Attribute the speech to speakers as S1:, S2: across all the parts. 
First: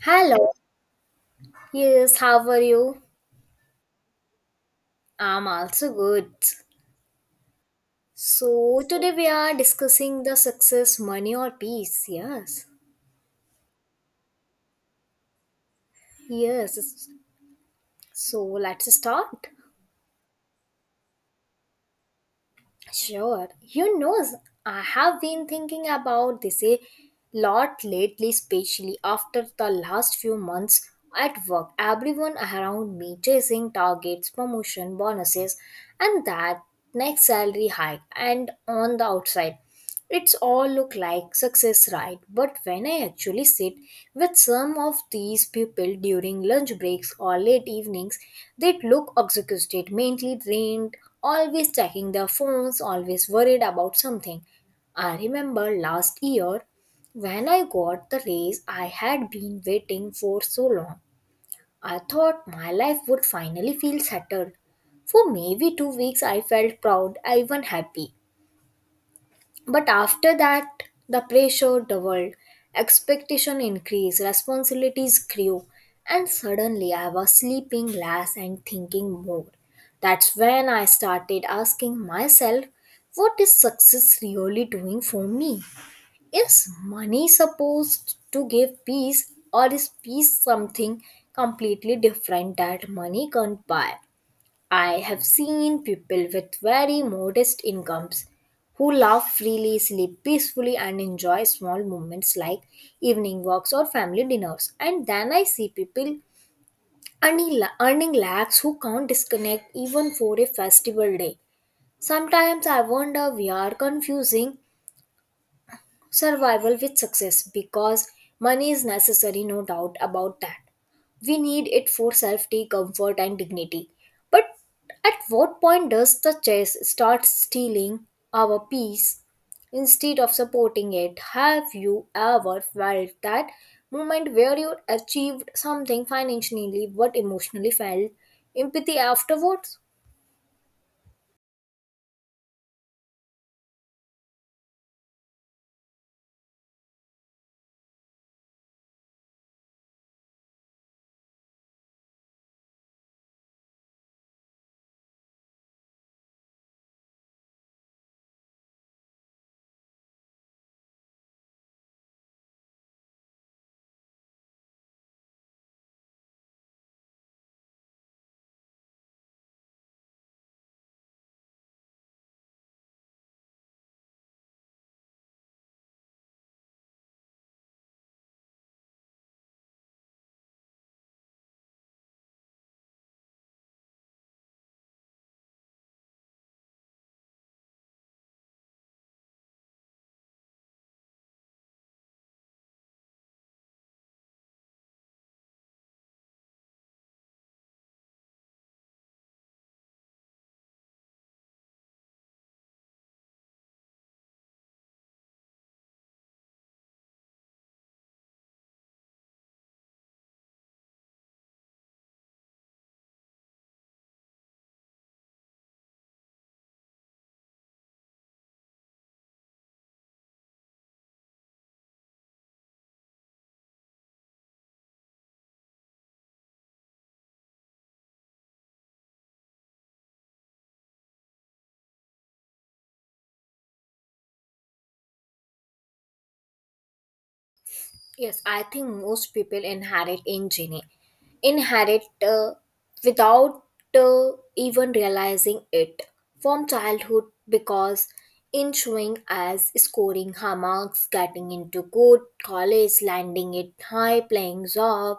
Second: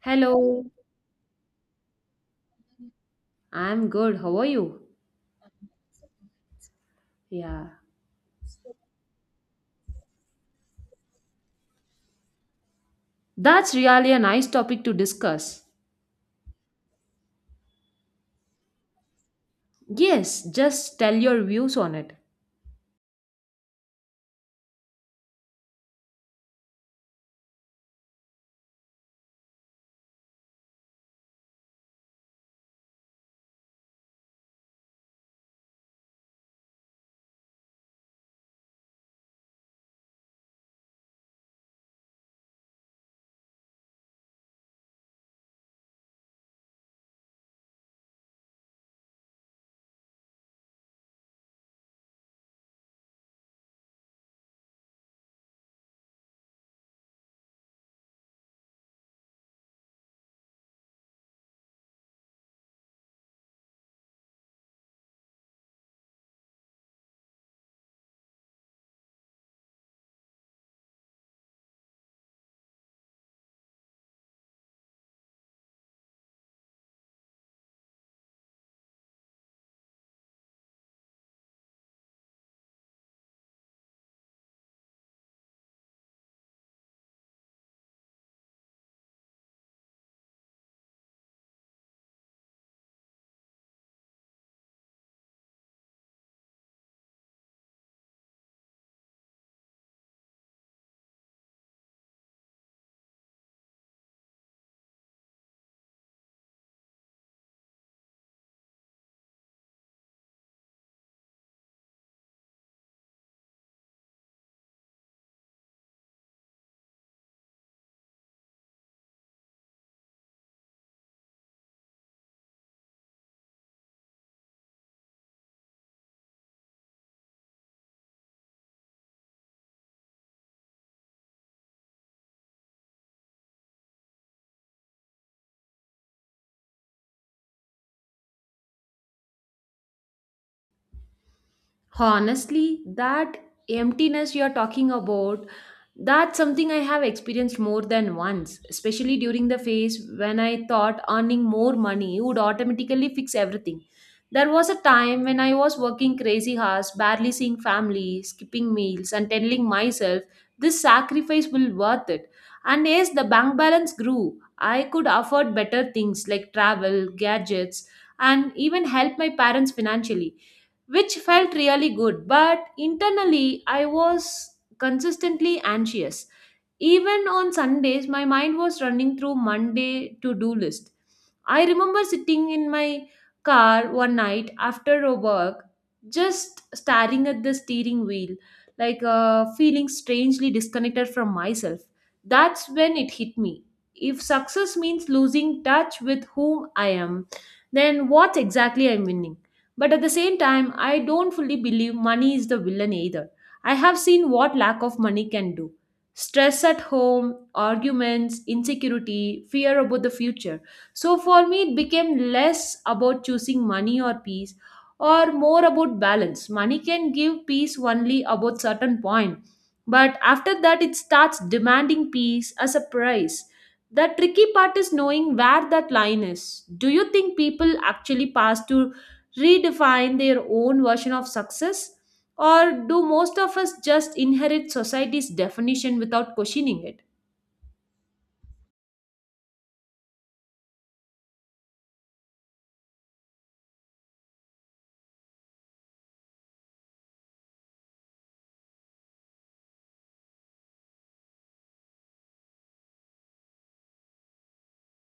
S1: Hello.
S2: Hello,
S1: Yes, how are you?
S2: I'm good. How are you?
S1: I'm also good.
S2: Yeah,
S1: So, today we are discussing the success, money, or peace. Yes.
S2: that's really a nice topic to discuss.
S1: Yes. So, let's start.
S2: Yes, just tell your views on it.
S1: Sure. I have been thinking about this a lot lately, especially after the last few months at work. Everyone around me chasing targets, promotion, bonuses, and that next salary hike. And on the outside, it's all look like success, right? But when I actually sit with some of these people during lunch breaks or late evenings, they look exhausted, mentally drained, always checking their phones, always worried about something. I remember last year when I got the raise I had been waiting for so long. I thought my life would finally feel settled. For maybe 2 weeks, I felt proud, even happy. But after that, the pressure doubled, expectation increased, responsibilities grew, and suddenly I was sleeping less and thinking more. That's when I started asking myself, what is success really doing for me? Is money supposed to give peace, or is peace something completely different that money can't buy? I have seen people with very modest incomes who laugh freely, sleep peacefully, and enjoy small moments like evening walks or family dinners. And then I see people earning, earning lakhs who can't disconnect even for a festival day. Sometimes I wonder we are confusing survival with success because money is necessary, no doubt about that. We need it for safety, comfort, and dignity. But at what point does the chase start stealing our peace instead of supporting it? Have you ever felt that moment where you achieved something financially but emotionally felt empathy afterwards?
S2: Honestly, that emptiness you're talking about, that's something I have experienced more than once, especially during the phase when I thought earning more money would automatically fix everything. There was a time when I was working crazy hours, barely seeing family, skipping meals, and telling myself this sacrifice will worth it. And as the bank balance grew, I could afford better things like travel, gadgets, and even help my parents financially which felt really good. But internally, I was consistently anxious. Even on Sundays, my mind was running through Monday to do list. I remember sitting in my car one night after a work, just staring at the steering wheel, feeling strangely disconnected from myself. That's when it hit me. If success means losing touch with whom I am, then what exactly I'm winning? But at the same time, I don't fully believe money is the villain either. I have seen what lack of money can do, stress at home, arguments, insecurity, fear about the future. So for me, it became less about choosing money or peace or more about balance. Money can give peace only about certain point. But after that, it starts demanding peace as a price. The tricky part is knowing where that line is. Do you think people actually pass to redefine their own version of success? Or do most of us just inherit society's definition without questioning it?
S1: Yes, I think most people inherit injury, inherit without uh, even realizing it from childhood because ensuing as scoring high marks, getting into good college, landing it high, playing job,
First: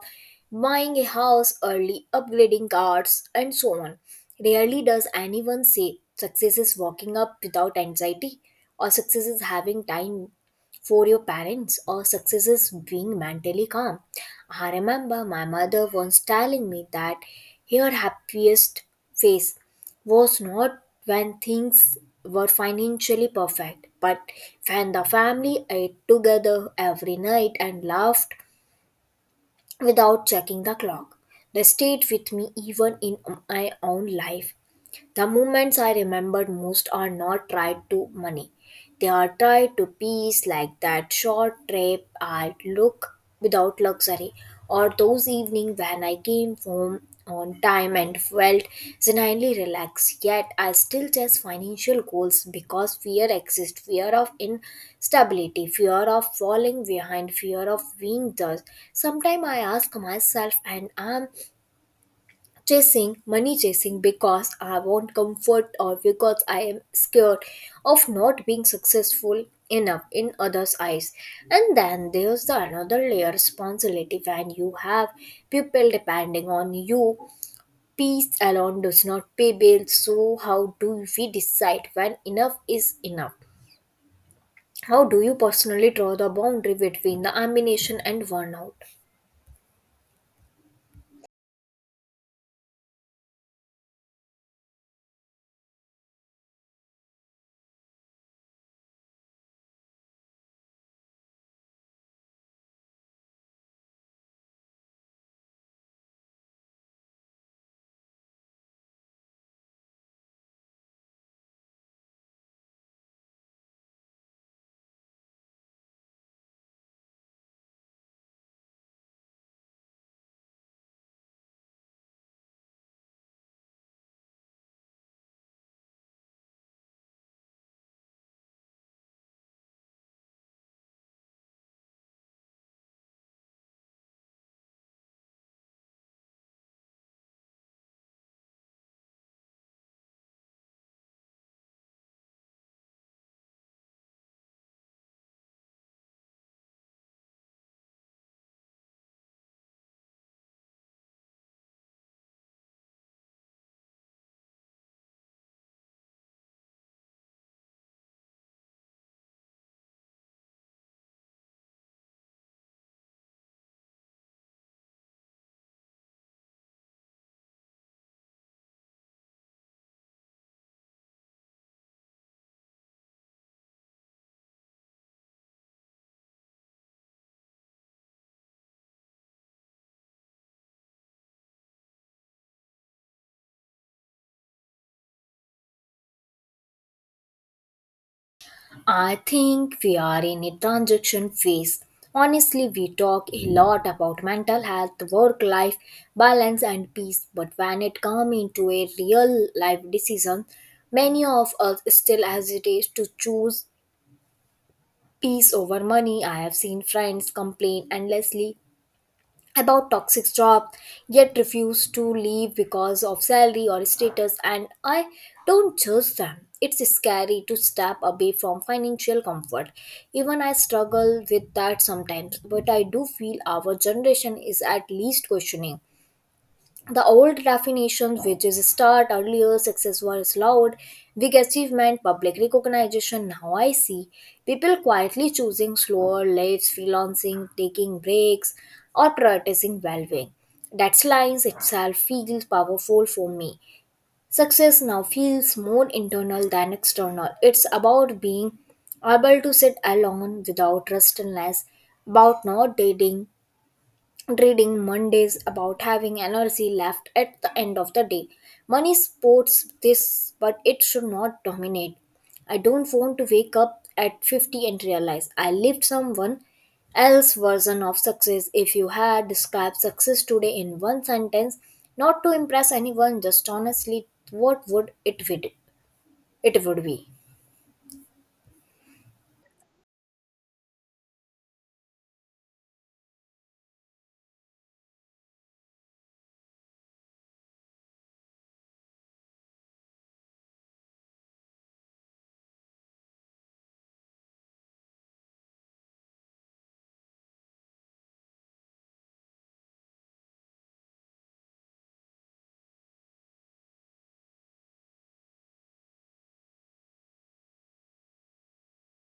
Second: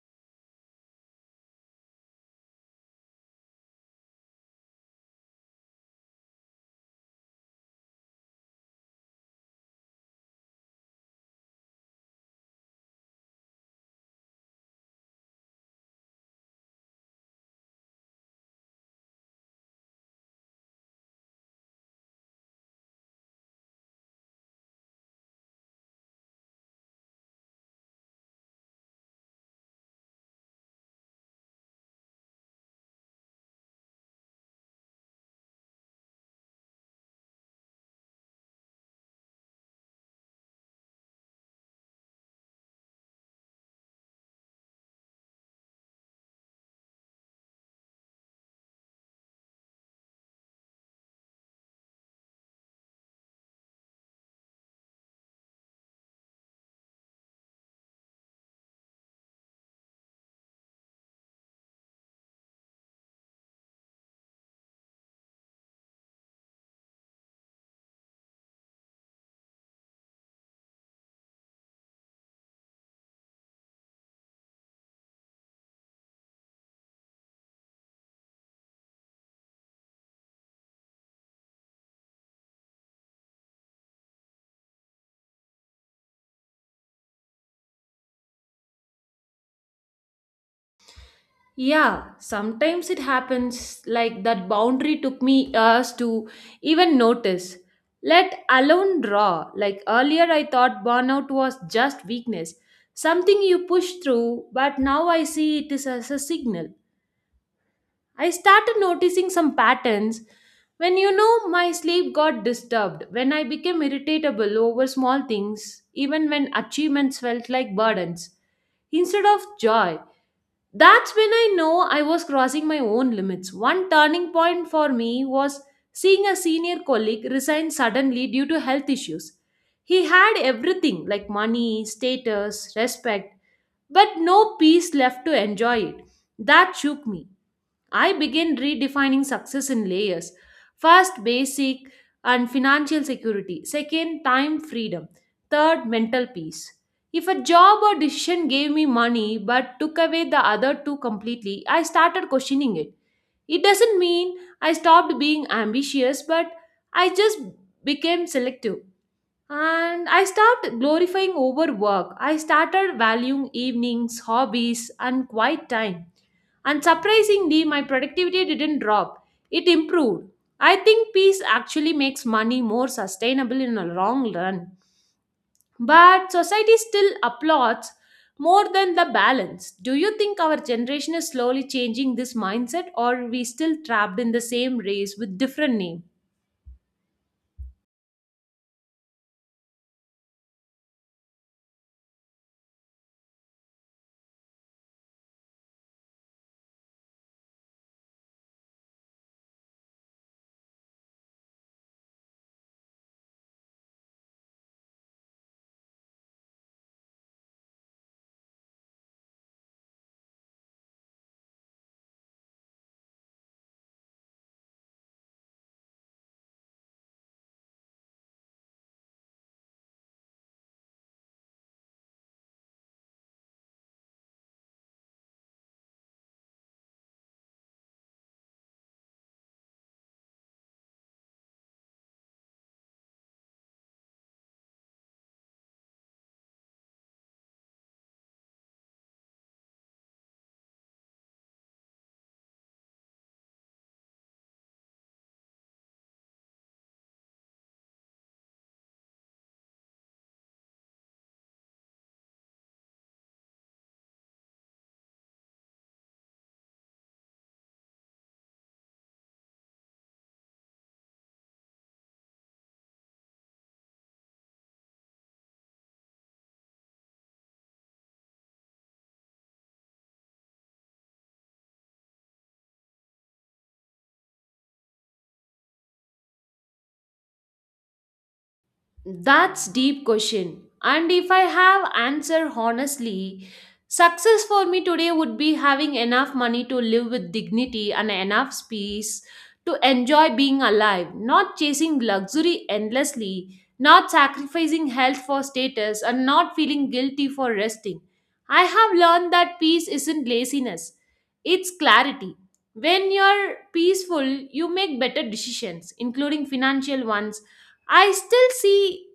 S1: buying a house early, upgrading cars, and so on. Rarely does anyone say success is walking up without anxiety or success is having time for your parents or successes being mentally calm. I remember my mother once telling me that her happiest phase was not when things were financially perfect, but when the family ate together every night and laughed without checking the clock. They stayed with me even in my own life the moments I remember most are not tied to money. They are tied to peace, like that short trip I look without luxury, or those evenings when I came home on time and felt genuinely relaxed. Yet I still chase financial goals because fear exists fear of instability, fear of falling behind, fear of being judged. Sometimes I ask myself, and I'm chasing money chasing because I want comfort or because I am scared of not being successful enough in others eyes. And then there's the another layer responsibility when you have people depending on you. Peace alone does not pay bills, so how do we decide when enough is enough? How do you personally draw the boundary between the ambition and burnout?
S2: Yeah, sometimes it happens like that boundary took me years to even notice. Let alone draw. Like earlier, I thought burnout was just weakness, something you push through, but now I see it is as a signal. I started noticing some patterns when you know my sleep got disturbed, when I became irritable over small things, even when achievements felt like burdens instead of joy. That's when I know I was crossing my own limits. One turning point for me was seeing a senior colleague resign suddenly due to health issues. He had everything like money, status, respect, but no peace left to enjoy it. That shook me. I began redefining success in layers. First, basic and financial security. Second, time freedom. Third, mental peace. If a job or decision gave me money but took away the other two completely, I started questioning it. It doesn't mean I stopped being ambitious, but I just became selective. And I stopped glorifying overwork. I started valuing evenings, hobbies, and quiet time. And surprisingly, my productivity didn't drop, it improved. I think peace actually makes money more sustainable in the long run. But society still applauds more than the balance. Do you think our generation is slowly changing this mindset, or are we still trapped in the same race with different name?
S1: I think we are in a transition phase. Honestly, we talk a lot about mental health, work life balance, and peace, but when it comes into a real life decision, many of us still hesitate to choose peace over money. I have seen friends complain endlessly about toxic job yet refuse to leave because of salary or status, and I don't judge them. It's scary to step away from financial comfort. Even I struggle with that sometimes, but I do feel our generation is at least questioning the old definition, which is start earlier, success was loud, big achievement, public recognition. Now I see people quietly choosing slower lives, freelancing, taking breaks, or prioritizing well being. That lines itself feels powerful for me. Success now feels more internal than external. It's about being able to sit alone without restlessness, about not dating Reading Mondays about having energy left at the end of the day. Money supports this, but it should not dominate. I don't want to wake up at 50 and realize I lived someone else version of success. If you had described success today in one sentence, not to impress anyone, just honestly, what would it be? It would be.
S2: That's deep question. And if I have answer honestly, success for me today would be having enough money to live with dignity and enough space to enjoy being alive, not chasing luxury endlessly, not sacrificing health for status and not feeling guilty for resting. I have learned that peace isn't laziness, it's clarity. When you're peaceful, you make better decisions, including financial ones. I still see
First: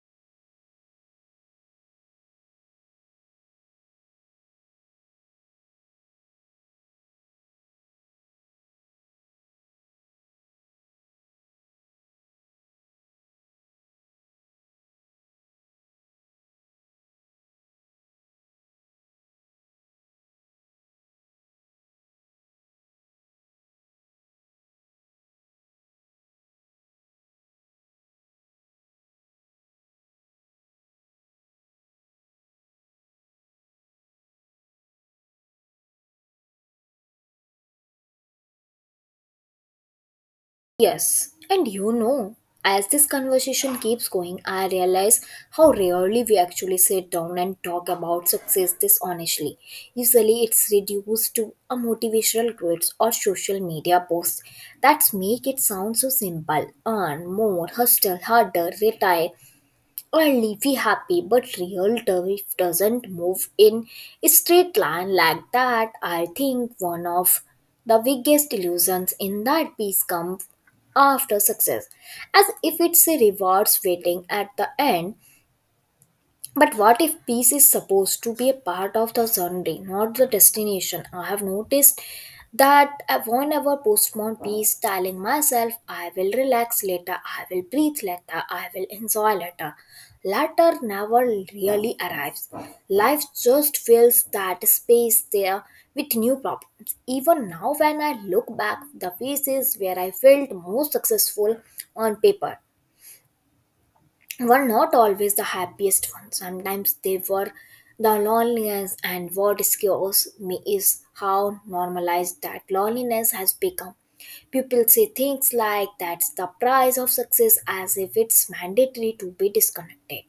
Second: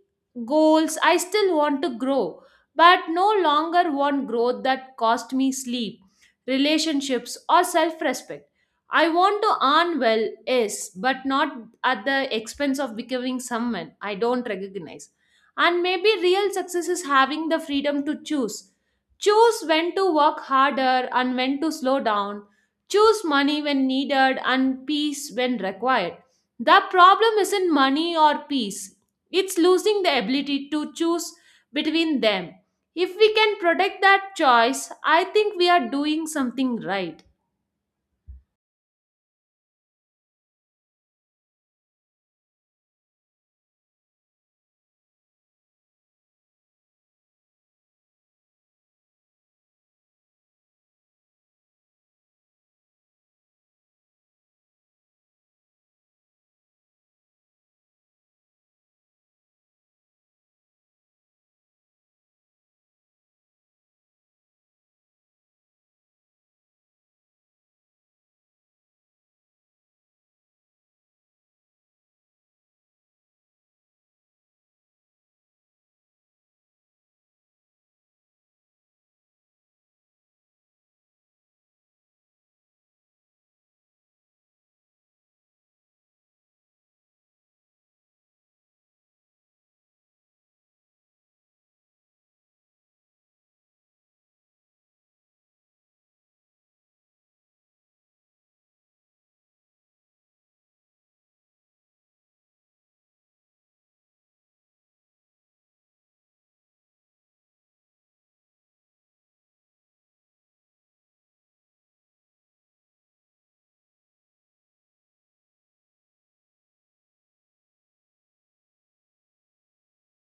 S2: goals, I still want to grow, but no longer want growth that cost me sleep, relationships, or self respect. I want to earn well, yes, but not at the expense of becoming someone I don't recognize. And maybe real success is having the freedom to choose. Choose when to work harder and when to slow down. Choose money when needed and peace when required. The problem isn't money or peace, it's losing the ability to choose between them. If we can protect that choice, I think we are doing something right.
S1: Yes, as this conversation keeps going, I realize how rarely we actually sit down and talk about success this honestly. Usually, it's reduced to a motivational quotes or social media posts that make it sound so simple earn more, hustle harder, retire, or leafy happy, but real turf doesn't move in a straight line like that. I think one of the biggest illusions in that piece comes after success, as if it's a rewards waiting at the end, but what if peace is supposed to be a part of the journey, not the destination? I have noticed that I whenever postpone peace, telling myself, I will relax later, I will breathe later, I will enjoy later. Later never really arrives. Life just fills that space there with new problems. Even now, when I look back, the phases where I felt most successful on paper were not always the happiest ones. Sometimes they were the loneliest, and what scares me is how normalized that loneliness has become. People say things like that's the price of success as if it's mandatory to be disconnected,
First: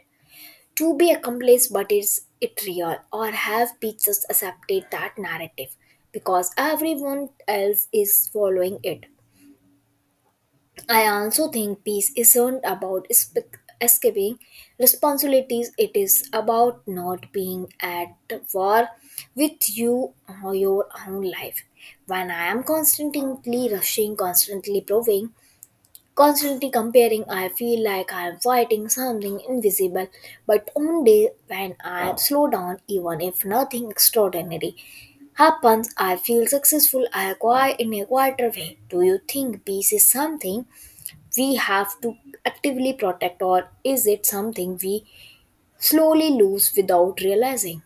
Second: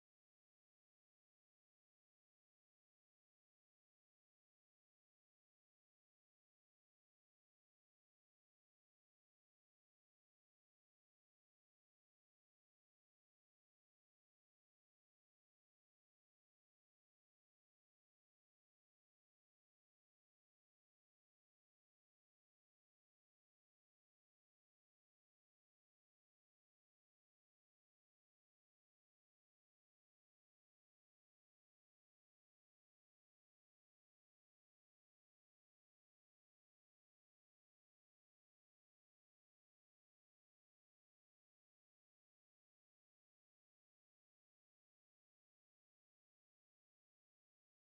S1: to be accomplished, but is it real? Or have we just accepted that narrative because everyone else is following it? I also think peace isn't about escaping responsibilities, it is about not being at war with you or your own life. When I am constantly rushing, constantly proving, constantly comparing, I feel like I am fighting something invisible. But on day when I slow down, even if nothing extraordinary happens, I feel successful, I acquire in a quieter way. Do you think peace is something we have to actively protect, or is it something we slowly lose without realizing?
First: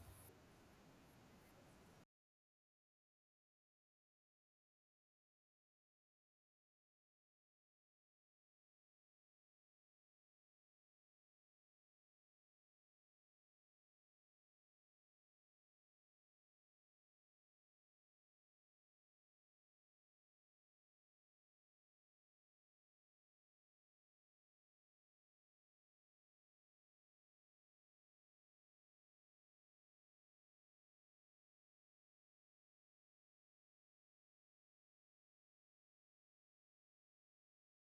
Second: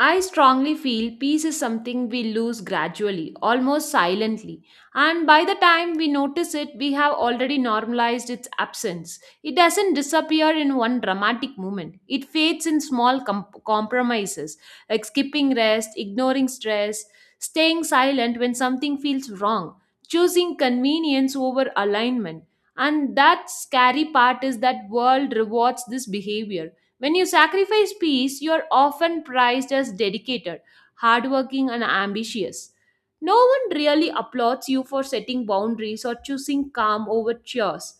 S2: I strongly feel peace is something we lose gradually, almost silently, and by the time we notice it, we have already normalized its absence. It doesn't disappear in one dramatic moment, it fades in small compromises like skipping rest, ignoring stress, staying silent when something feels wrong, choosing convenience over alignment. And that scary part is that world rewards this behavior. When you sacrifice peace, you are often prized as dedicated, hardworking, and ambitious. No one really applauds you for setting boundaries or choosing calm over chores.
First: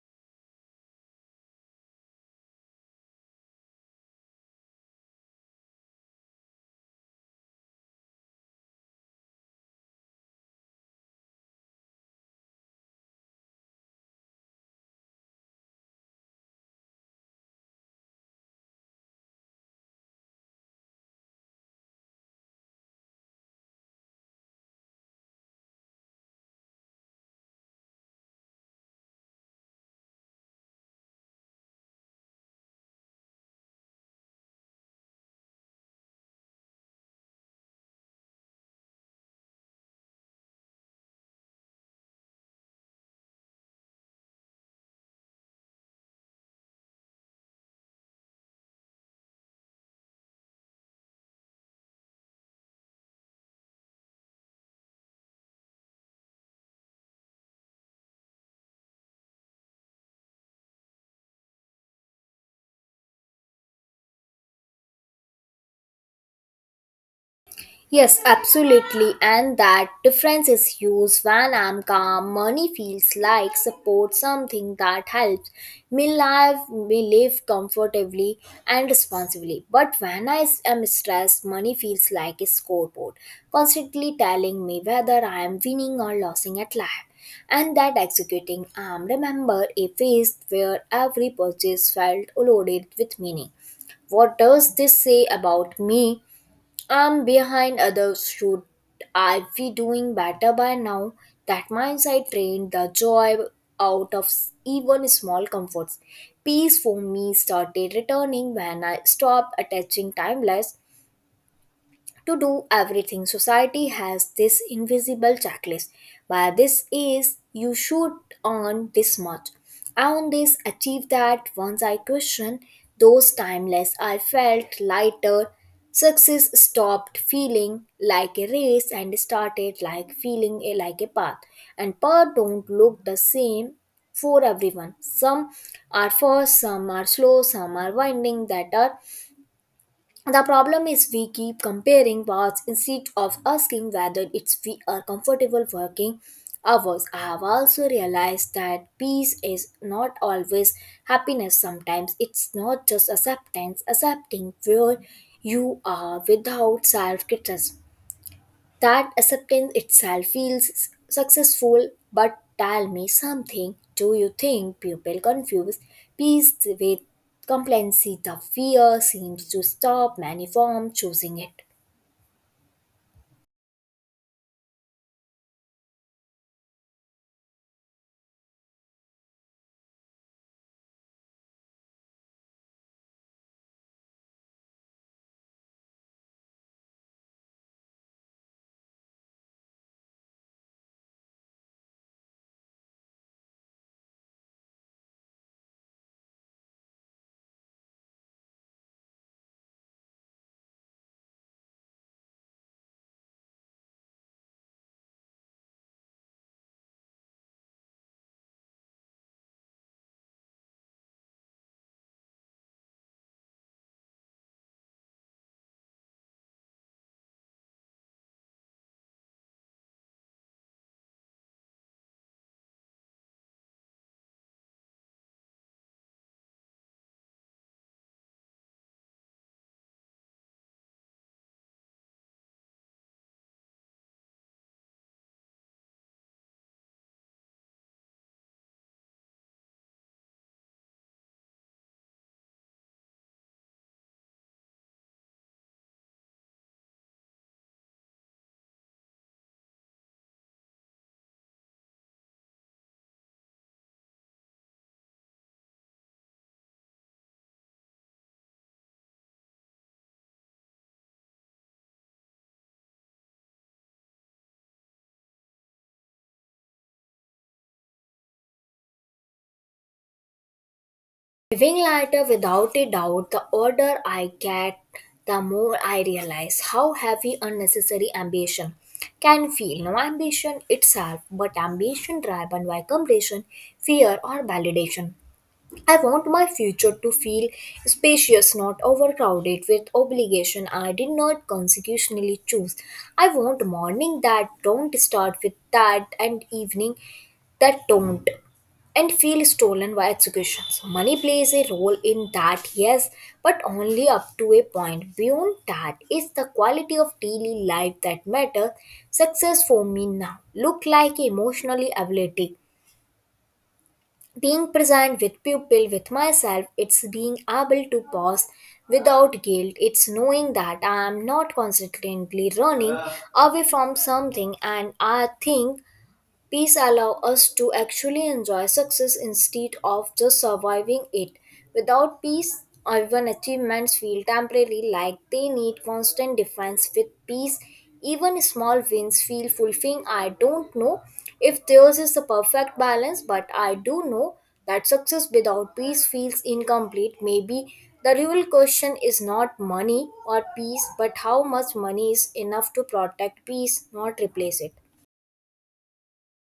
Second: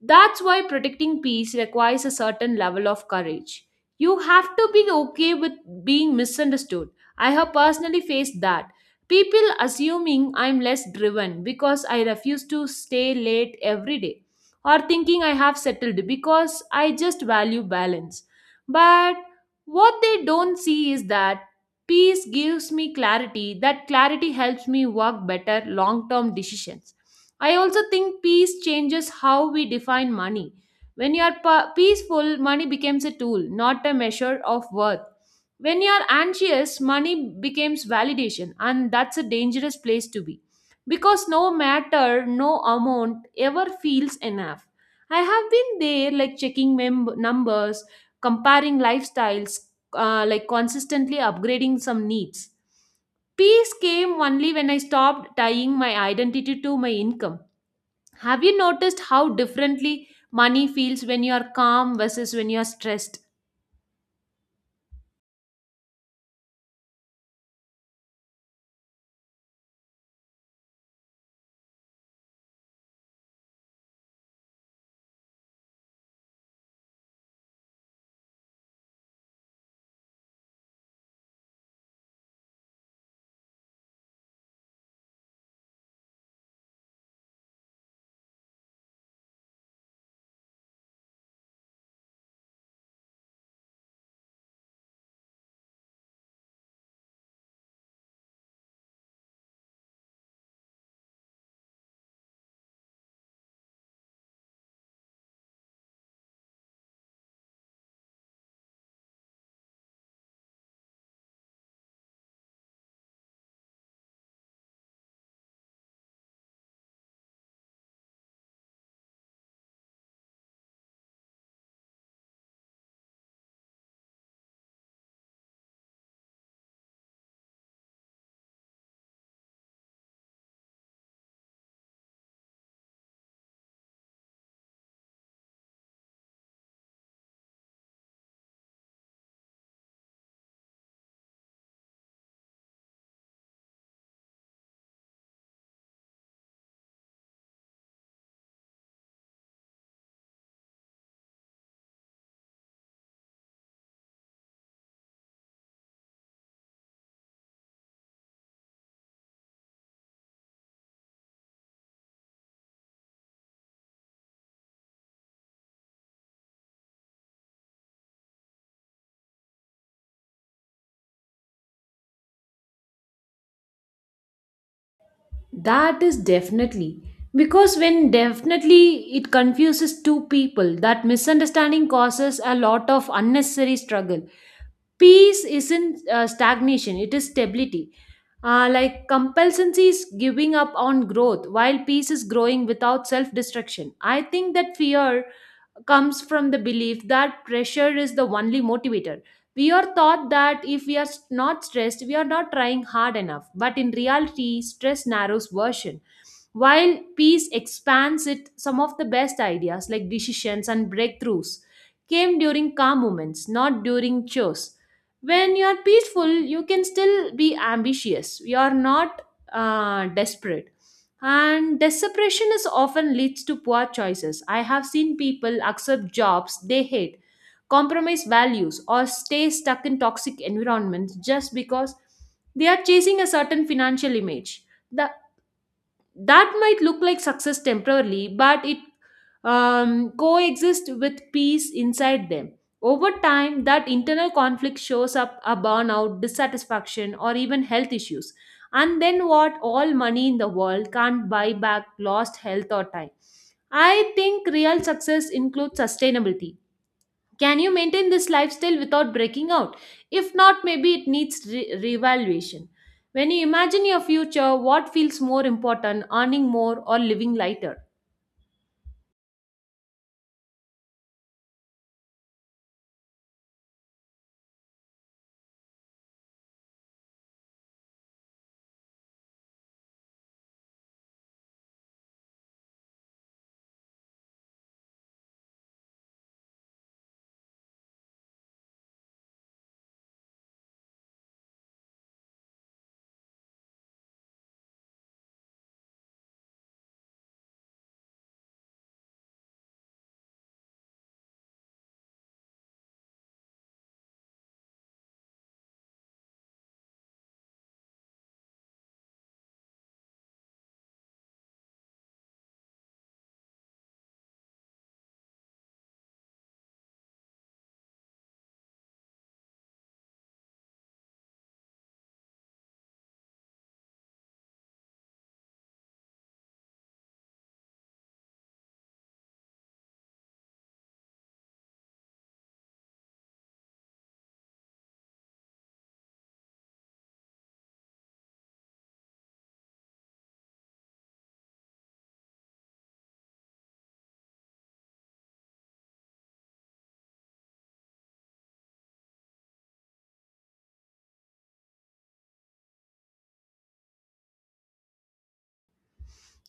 S2: That's why protecting peace requires a certain level of courage. You have to be okay with being misunderstood. I have personally faced that. People assuming I'm less driven because I refuse to stay late every day, or thinking I have settled because I just value balance. But what they don't see is that peace gives me clarity, that clarity helps me work better long term decisions. I also think peace changes how we define money. When you are peaceful, money becomes a tool, not a measure of worth. When you are anxious, money becomes validation, and that's a dangerous place to be. Because no amount ever feels enough. I have been there, like checking numbers, comparing lifestyles, like consistently upgrading some needs. Peace came only when I stopped tying my identity to my income. Have you noticed how differently money feels when you are calm versus when you are stressed?
S1: Yes, absolutely, and that difference is huge. When I'm calm, money feels like support, something that helps me live comfortably and responsibly. But when I am stressed, money feels like a scoreboard, constantly telling me whether I am winning or losing at life. And that executing arm remember a phase where every purchase felt loaded with meaning. What does this say about me? I'm behind others. Should I be doing better by now? That mindset drained the joy out of even small comforts. Peace for me started returning when I stopped attaching timeless to do everything. Society has this invisible checklist. By this is you should earn this much. Own this, achieve that. Once I questioned those timeless, I felt lighter. Success stopped feeling like a race and started like feeling a, like a path. And path don't look the same for everyone. Some are fast, some are slow, some are winding that are the problem is we keep comparing paths instead of asking whether it's we are comfortable working hours. I have also realized that peace is not always happiness. Sometimes it's not just acceptance, accepting where you are without self criticism. That acceptance itself feels successful, but tell me something. Do you think people confuse peace with complacency? The fear seems to stop many from choosing it.
S2: That is definitely. Because when definitely it confuses two people, that misunderstanding causes a lot of unnecessary struggle. Peace isn't stagnation, it is stability. Like compulsancy is giving up on growth, while peace is growing without self destruction. I think that fear comes from the belief that pressure is the only motivator. We are taught that if we are not stressed, we are not trying hard enough. But in reality, stress narrows version while peace expands it. Some of the best ideas, like decisions and breakthroughs, came during calm moments, not during chores. When you're peaceful, you can still be ambitious. You're not desperate. And desperation is often leads to poor choices. I have seen people accept jobs they hate, compromise values, or stay stuck in toxic environments just because they are chasing a certain financial image. The that might look like success temporarily, but it coexist with peace inside them. Over time that internal conflict shows up a burnout dissatisfaction or even health issues, and then what all money in the world can't buy back lost health or time. I think real success includes sustainability. Can you maintain this lifestyle without breaking out? If not, maybe it needs reevaluation. When you imagine your future, what feels more important, earning more or living lighter?
S1: Living lighter without a doubt, the older I get, the more I realize how heavy unnecessary ambition can feel. No ambition itself, but ambition driven by comparison, fear, or validation. I want my future to feel spacious, not overcrowded with obligation I did not consecutionally choose. I want morning that don't start with that and evening that don't and feel stolen by education. So money plays a role in that, yes, but only up to a point. Beyond that is the quality of daily life that matters. Success for me now look like emotionally ability being present with people with myself. It's being able to pause without guilt. It's knowing that I am not constantly running away from something, and I think peace allows us to actually enjoy success instead of just surviving it. Without peace, even achievements feel temporary like they need constant defense. With peace, even small wins feel fulfilling. I don't know if theirs is the perfect balance, but I do know that success without peace feels incomplete. Maybe the real question is not money or peace, but how much money is enough to protect peace, not replace it.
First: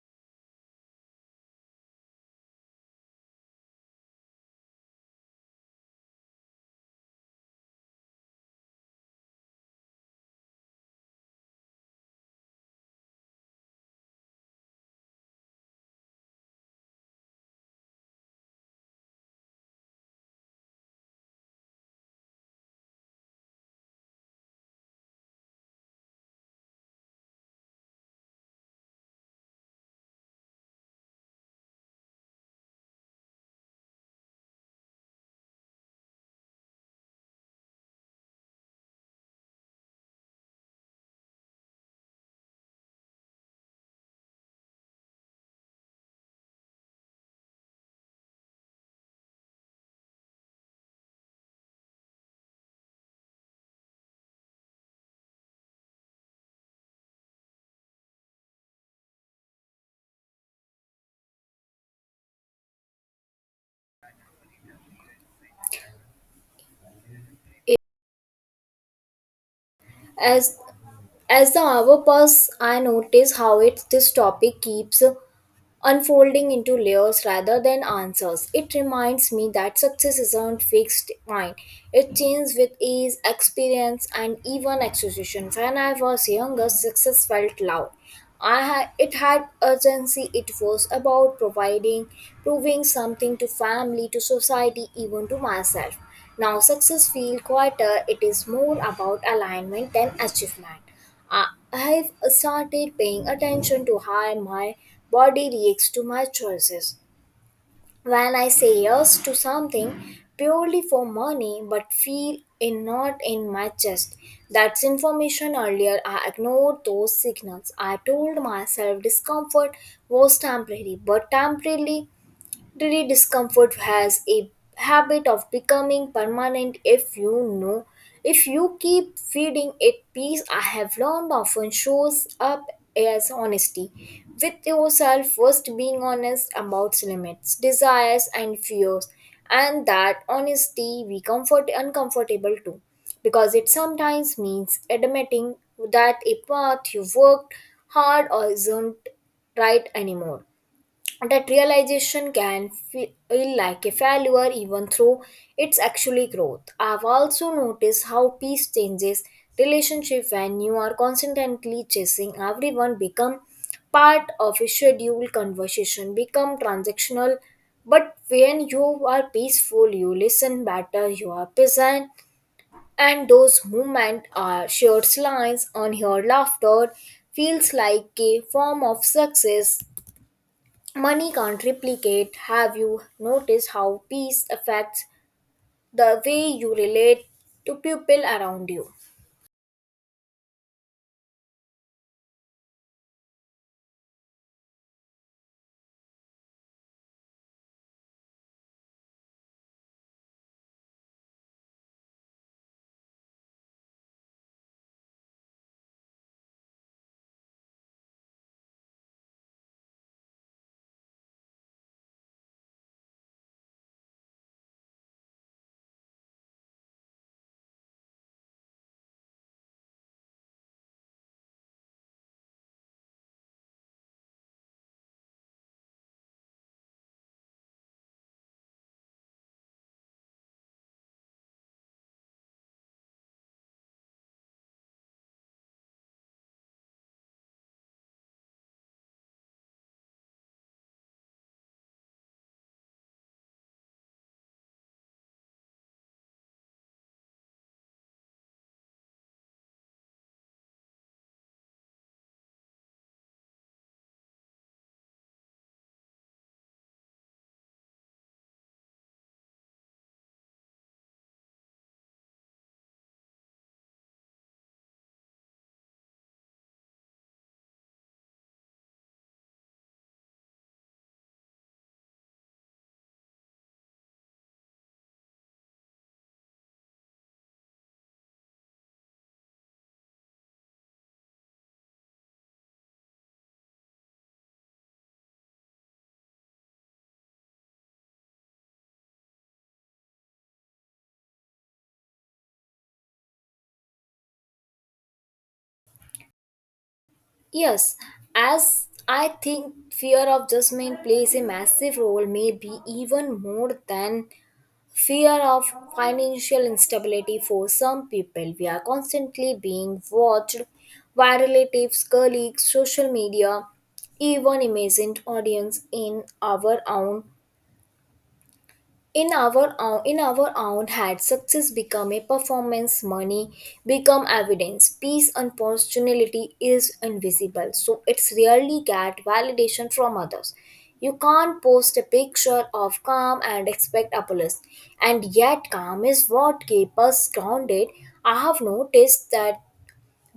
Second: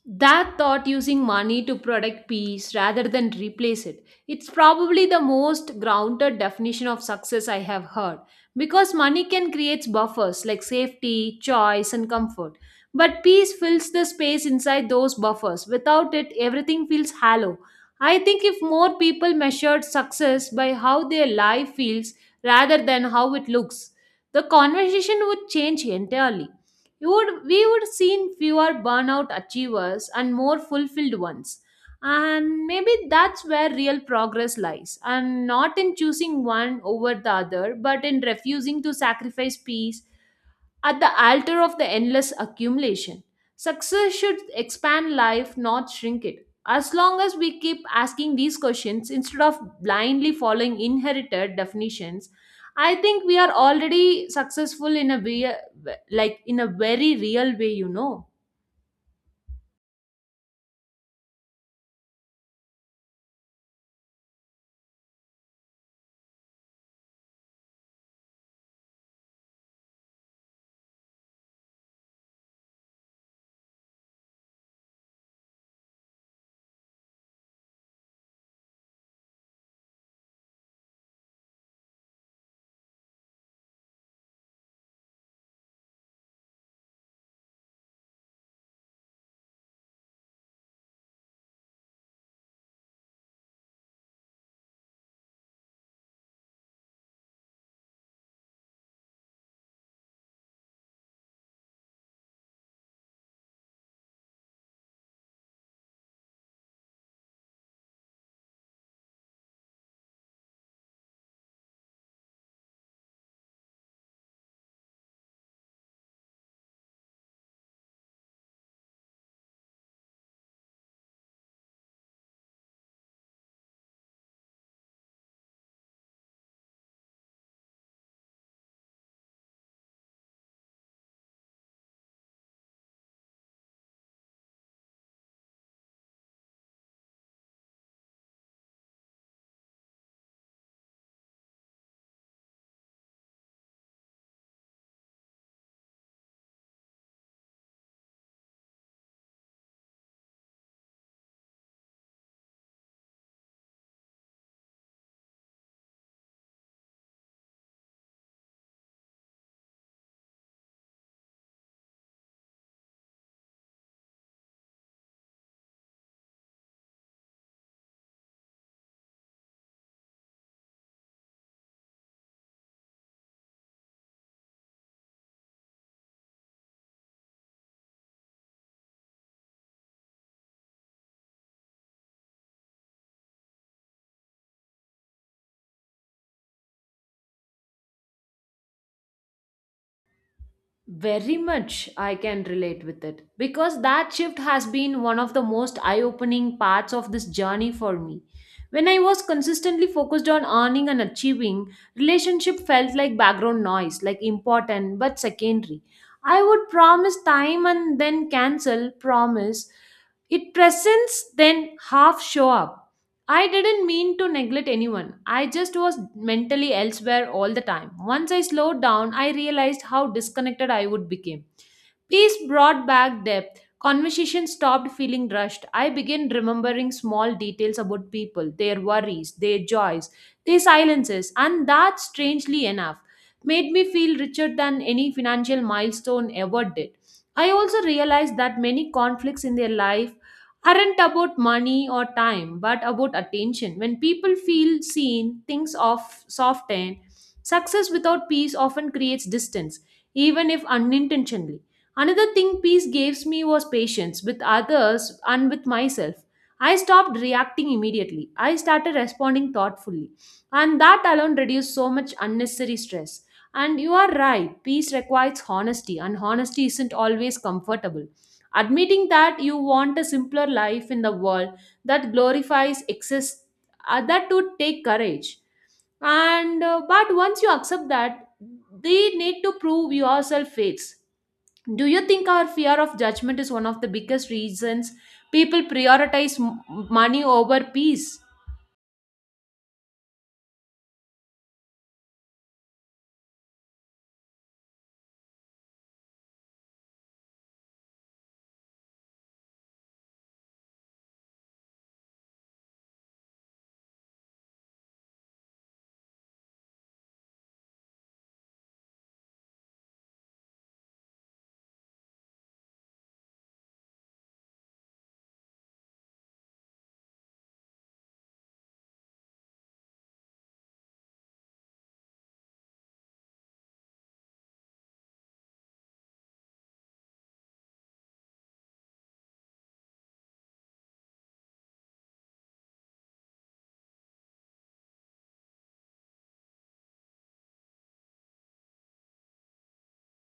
S2: That thought, using money to protect peace rather than replace it, it's probably the most grounded definition of success I have heard. Because money can create buffers like safety, choice and comfort, but peace fills the space inside those buffers. Without it everything feels hollow. I think if more people measured success by how their life feels rather than how it looks, the conversation would change entirely. We would seen fewer burnout achievers and more fulfilled ones. And maybe that's where real progress lies, and not in choosing one over the other, but in refusing to sacrifice peace at the altar of the endless accumulation. Success should expand life, not shrink it. As long as we keep asking these questions instead of blindly following inherited definitions, I think we are already successful in a way, like in a very real way, you know.
S1: As As the hour passes, I notice how it, this topic keeps unfolding into layers rather than answers. It reminds me that success isn't fixed fine. It changes with age, experience, and even execution. When I was younger, success felt loud. It had urgency. It was about providing, proving something to family, to society, even to myself. Now success feels quieter. It is more about alignment than achievement. I've started paying attention to how my body reacts to my choices. When I say yes to something purely for money but feel it not in my chest, that's information. Earlier I ignored those signals. I told myself discomfort was temporary, but temporarily daily discomfort has a habit of becoming permanent know if you keep feeding it. Peace I have learned often shows up as honesty with yourself. First being honest about limits, desires and fears, and that honesty we comfort uncomfortable too, because it sometimes means admitting that a path you worked hard or isn't right anymore. That realization can feel like a failure even though it's actually growth. I've also noticed how peace changes relationship. When you are constantly chasing, everyone become part of a scheduled conversation, become transactional. But when you are peaceful you listen better, you are present, and those movement are shared lines on your laughter feels like a form of success money can't replicate. Have you noticed how peace affects the way you relate to people around you?
S2: Very much I can relate with it because that shift has been one of the most eye opening parts of this journey for me. When I was consistently focused on earning and achieving, relationship felt like background noise, like important but secondary. I would promise time and then cancel, promise it presents then half show up. I didn't mean to neglect anyone. I just was mentally elsewhere all the time. Once I slowed down, I realized how disconnected I would become. Peace brought back depth. Conversation stopped feeling rushed. I began remembering small details about people, their worries, their joys, their silences, and that, strangely enough, made me feel richer than any financial milestone ever did. I also realized that many conflicts in their life aren't about money or time, but about attention. When people feel seen, things off soften. Success without peace often creates distance, even if unintentionally. Another thing peace gives me was patience with others and with myself. I stopped reacting immediately. I started responding thoughtfully. And that alone reduced so much unnecessary stress. And you are right, peace requires honesty, and honesty isn't always comfortable. Admitting that you want a simpler life in the world that glorifies excess, that would take courage. And But once you accept that, they need to prove yourself faiths. Do you think our fear of judgment is one of the biggest reasons people prioritize money over peace?
S1: Yes, as I think fear of judgment plays a massive role, maybe even more than fear of financial instability for some people. We are constantly being watched by relatives, colleagues, social media, even imagined audience in our own in our own had. Success become a performance, money become evidence, peace and personality is invisible, so it's rarely get validation from others. You can't post a picture of calm and expect applause, and yet calm is what keeps us grounded. I have noticed that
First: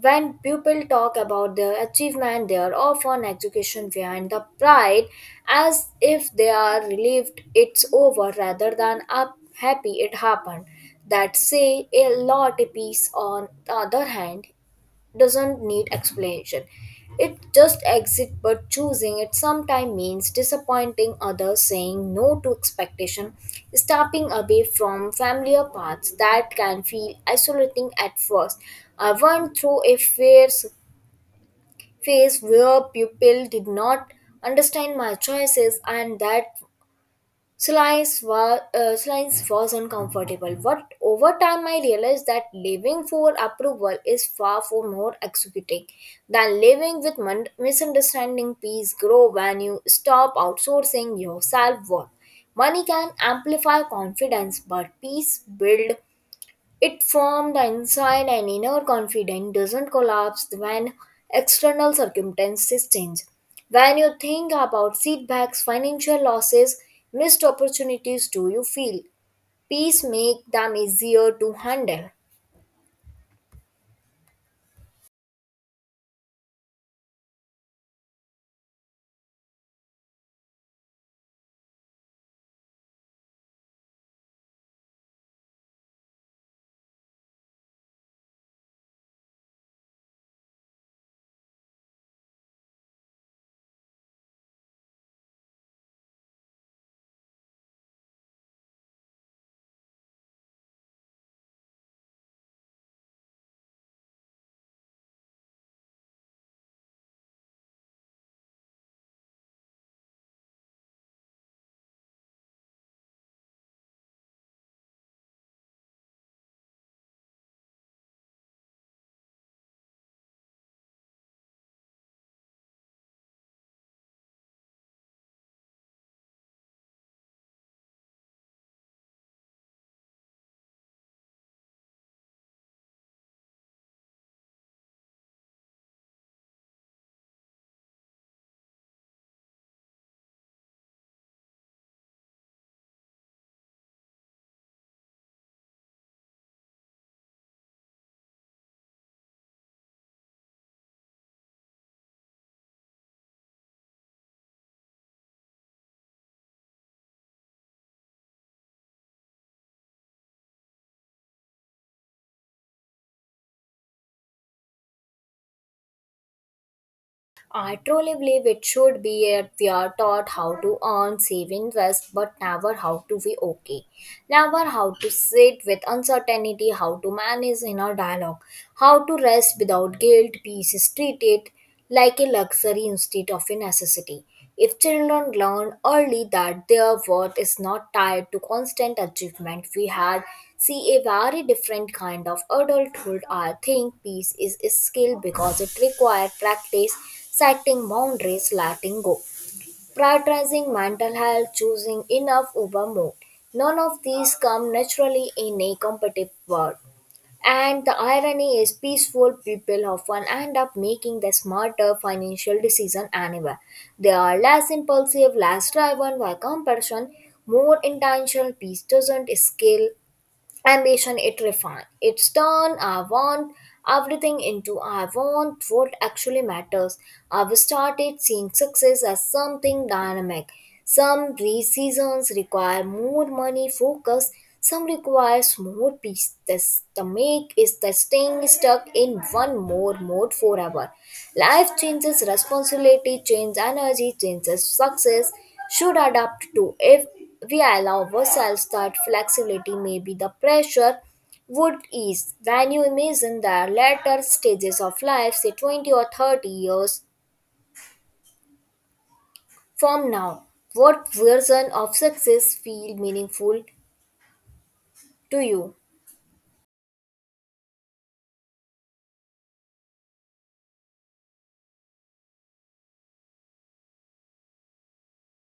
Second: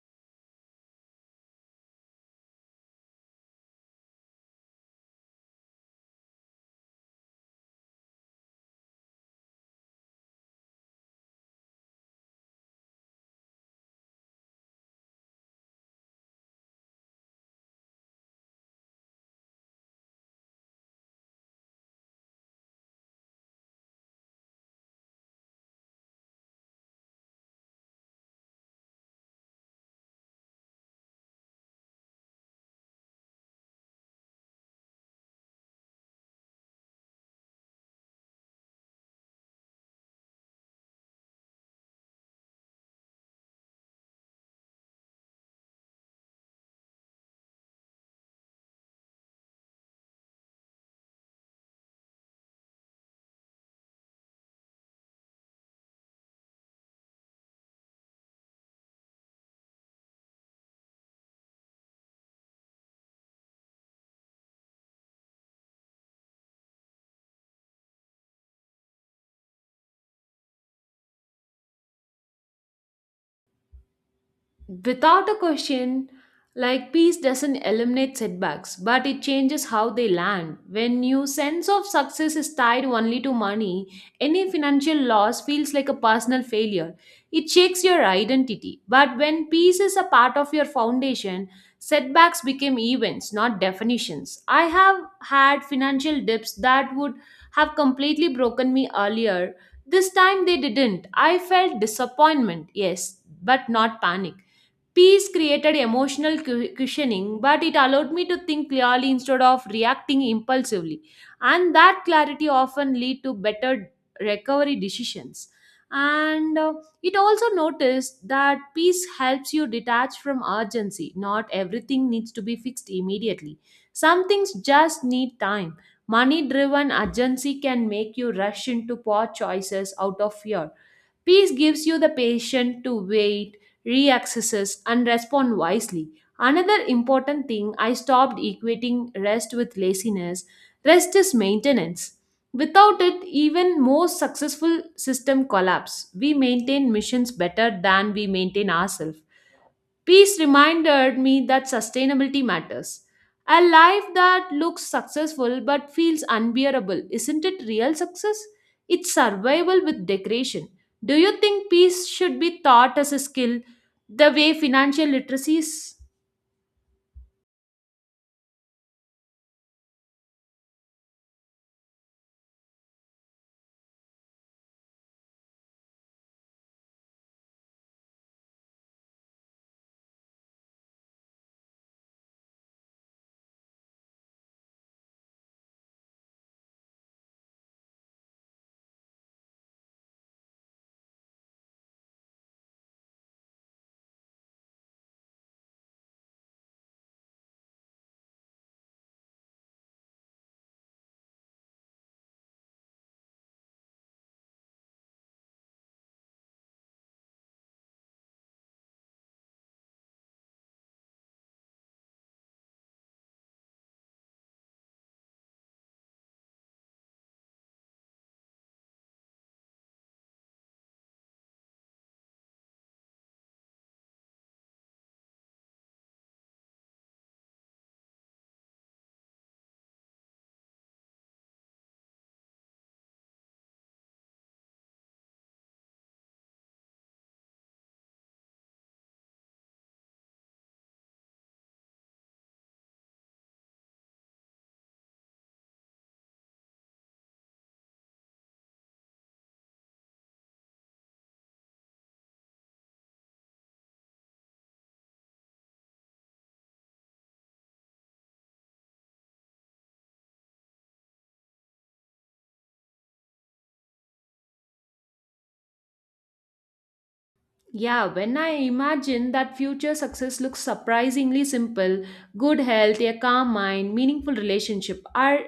S1: when people talk about their achievement, they are often education behind the pride, as if they are relieved it's over rather than up happy it happened. That say a lot. A piece on the other hand doesn't need explanation. It just exists, but choosing it sometimes means disappointing others, saying no to expectation, stepping away from familiar paths that can feel isolating at first. I went through a phase where people did not understand my choices, and that silence was uncomfortable, but over time I realized that living for approval is far for more executing than living with misunderstanding. Peace grow when you stop outsourcing your self worth. Money can amplify confidence, but peace build it formed the inside, and inner confidence doesn't collapse when external circumstances change. When you think about setbacks, financial losses, missed opportunities, do you feel peace make them easier to handle?
S2: Without a question, like peace doesn't eliminate setbacks, but it changes how they land. When your sense of success is tied only to money, any financial loss feels like a personal failure. It shakes your identity. But when peace is a part of your foundation, setbacks become events, not definitions. I have had financial dips that would have completely broken me earlier. This time they didn't. I felt disappointment, yes, but not panic. Peace created emotional cushioning, but it allowed me to think clearly instead of reacting impulsively. And that clarity often lead to better recovery decisions. And it also noticed that peace helps you detach from urgency. Not everything needs to be fixed immediately. Some things just need time. Money driven urgency can make you rush into poor choices out of fear. Peace gives you the patience to wait, reaccesses, and respond wisely. Another important thing, I stopped equating rest with laziness. Rest is maintenance. Without it, even most successful system collapse. We maintain missions better than we maintain ourselves. Peace reminded me that sustainability matters. A life that looks successful but feels unbearable, isn't it real success? It's survival with decoration. Do you think peace should be taught as a skill the way financial literacy is?
S1: I truly believe it should be, that we are taught how to earn, save, invest, but never how to be okay. Never how to sit with uncertainty, how to manage inner dialogue, how to rest without guilt. Peace is treated like a luxury instead of a necessity. If children learn early that their worth is not tied to constant achievement, we had see a very different kind of adulthood. I think peace is a skill because it requires practice, setting boundaries, letting go, prioritizing mental health, choosing enough over more. None of these come naturally in a competitive world. And the irony is peaceful people often end up making the smarter financial decision anyway. They are less impulsive, less driven by comparison, more intentional. Peace doesn't scale ambition, it refine it's turn I want everything into I want what actually matters. I've started seeing success as something dynamic. Seasons require more money focus, some requires more peace. This the make is the staying stuck in one more mode forever. Life changes, responsibility change, energy changes, success should adapt to. If we allow ourselves that flexibility, maybe the pressure would ease. When you imagine the later stages of life, say 20 or 30 years from now, what version of success feel meaningful to you?
S2: Yeah, when I imagine that future, success looks surprisingly simple, good health, a calm mind, meaningful relationship are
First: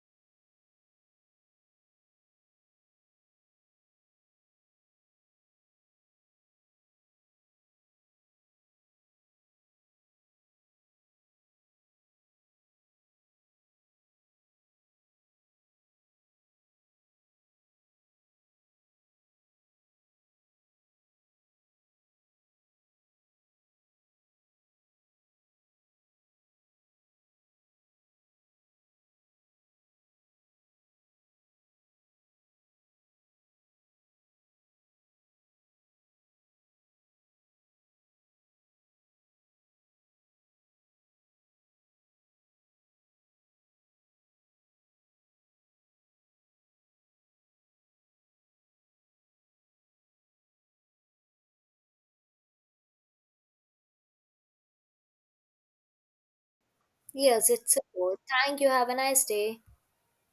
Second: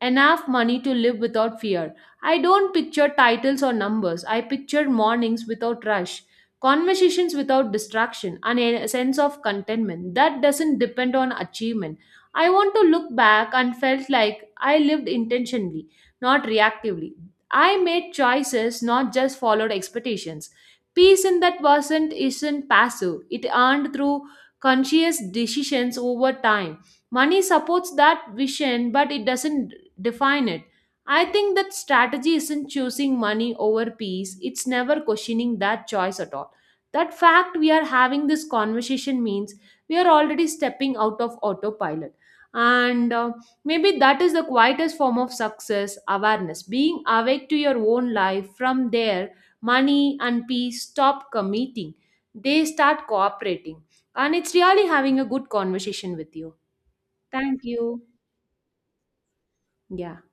S2: enough money to live without fear. I don't picture titles or numbers. I picture mornings without rush, conversations without distraction, and a sense of contentment that doesn't depend on achievement. I want to look back and felt like I lived intentionally, not reactively. I made choices, not just followed expectations. Peace in that wasn't isn't passive. It earned through conscious decisions over time. Money supports that vision, but it doesn't define it. I think that strategy isn't choosing money over peace. It's never questioning that choice at all. That fact we are having this conversation means we are already stepping out of autopilot. And maybe that is the quietest form of success awareness, being awake to your own life. From there, money and peace stop competing, they start cooperating. And it's really having a good conversation with you.
S1: Yes,
S2: Thank
S1: it's a
S2: you.
S1: goal. Thank you. Have a nice day.
S2: Yeah.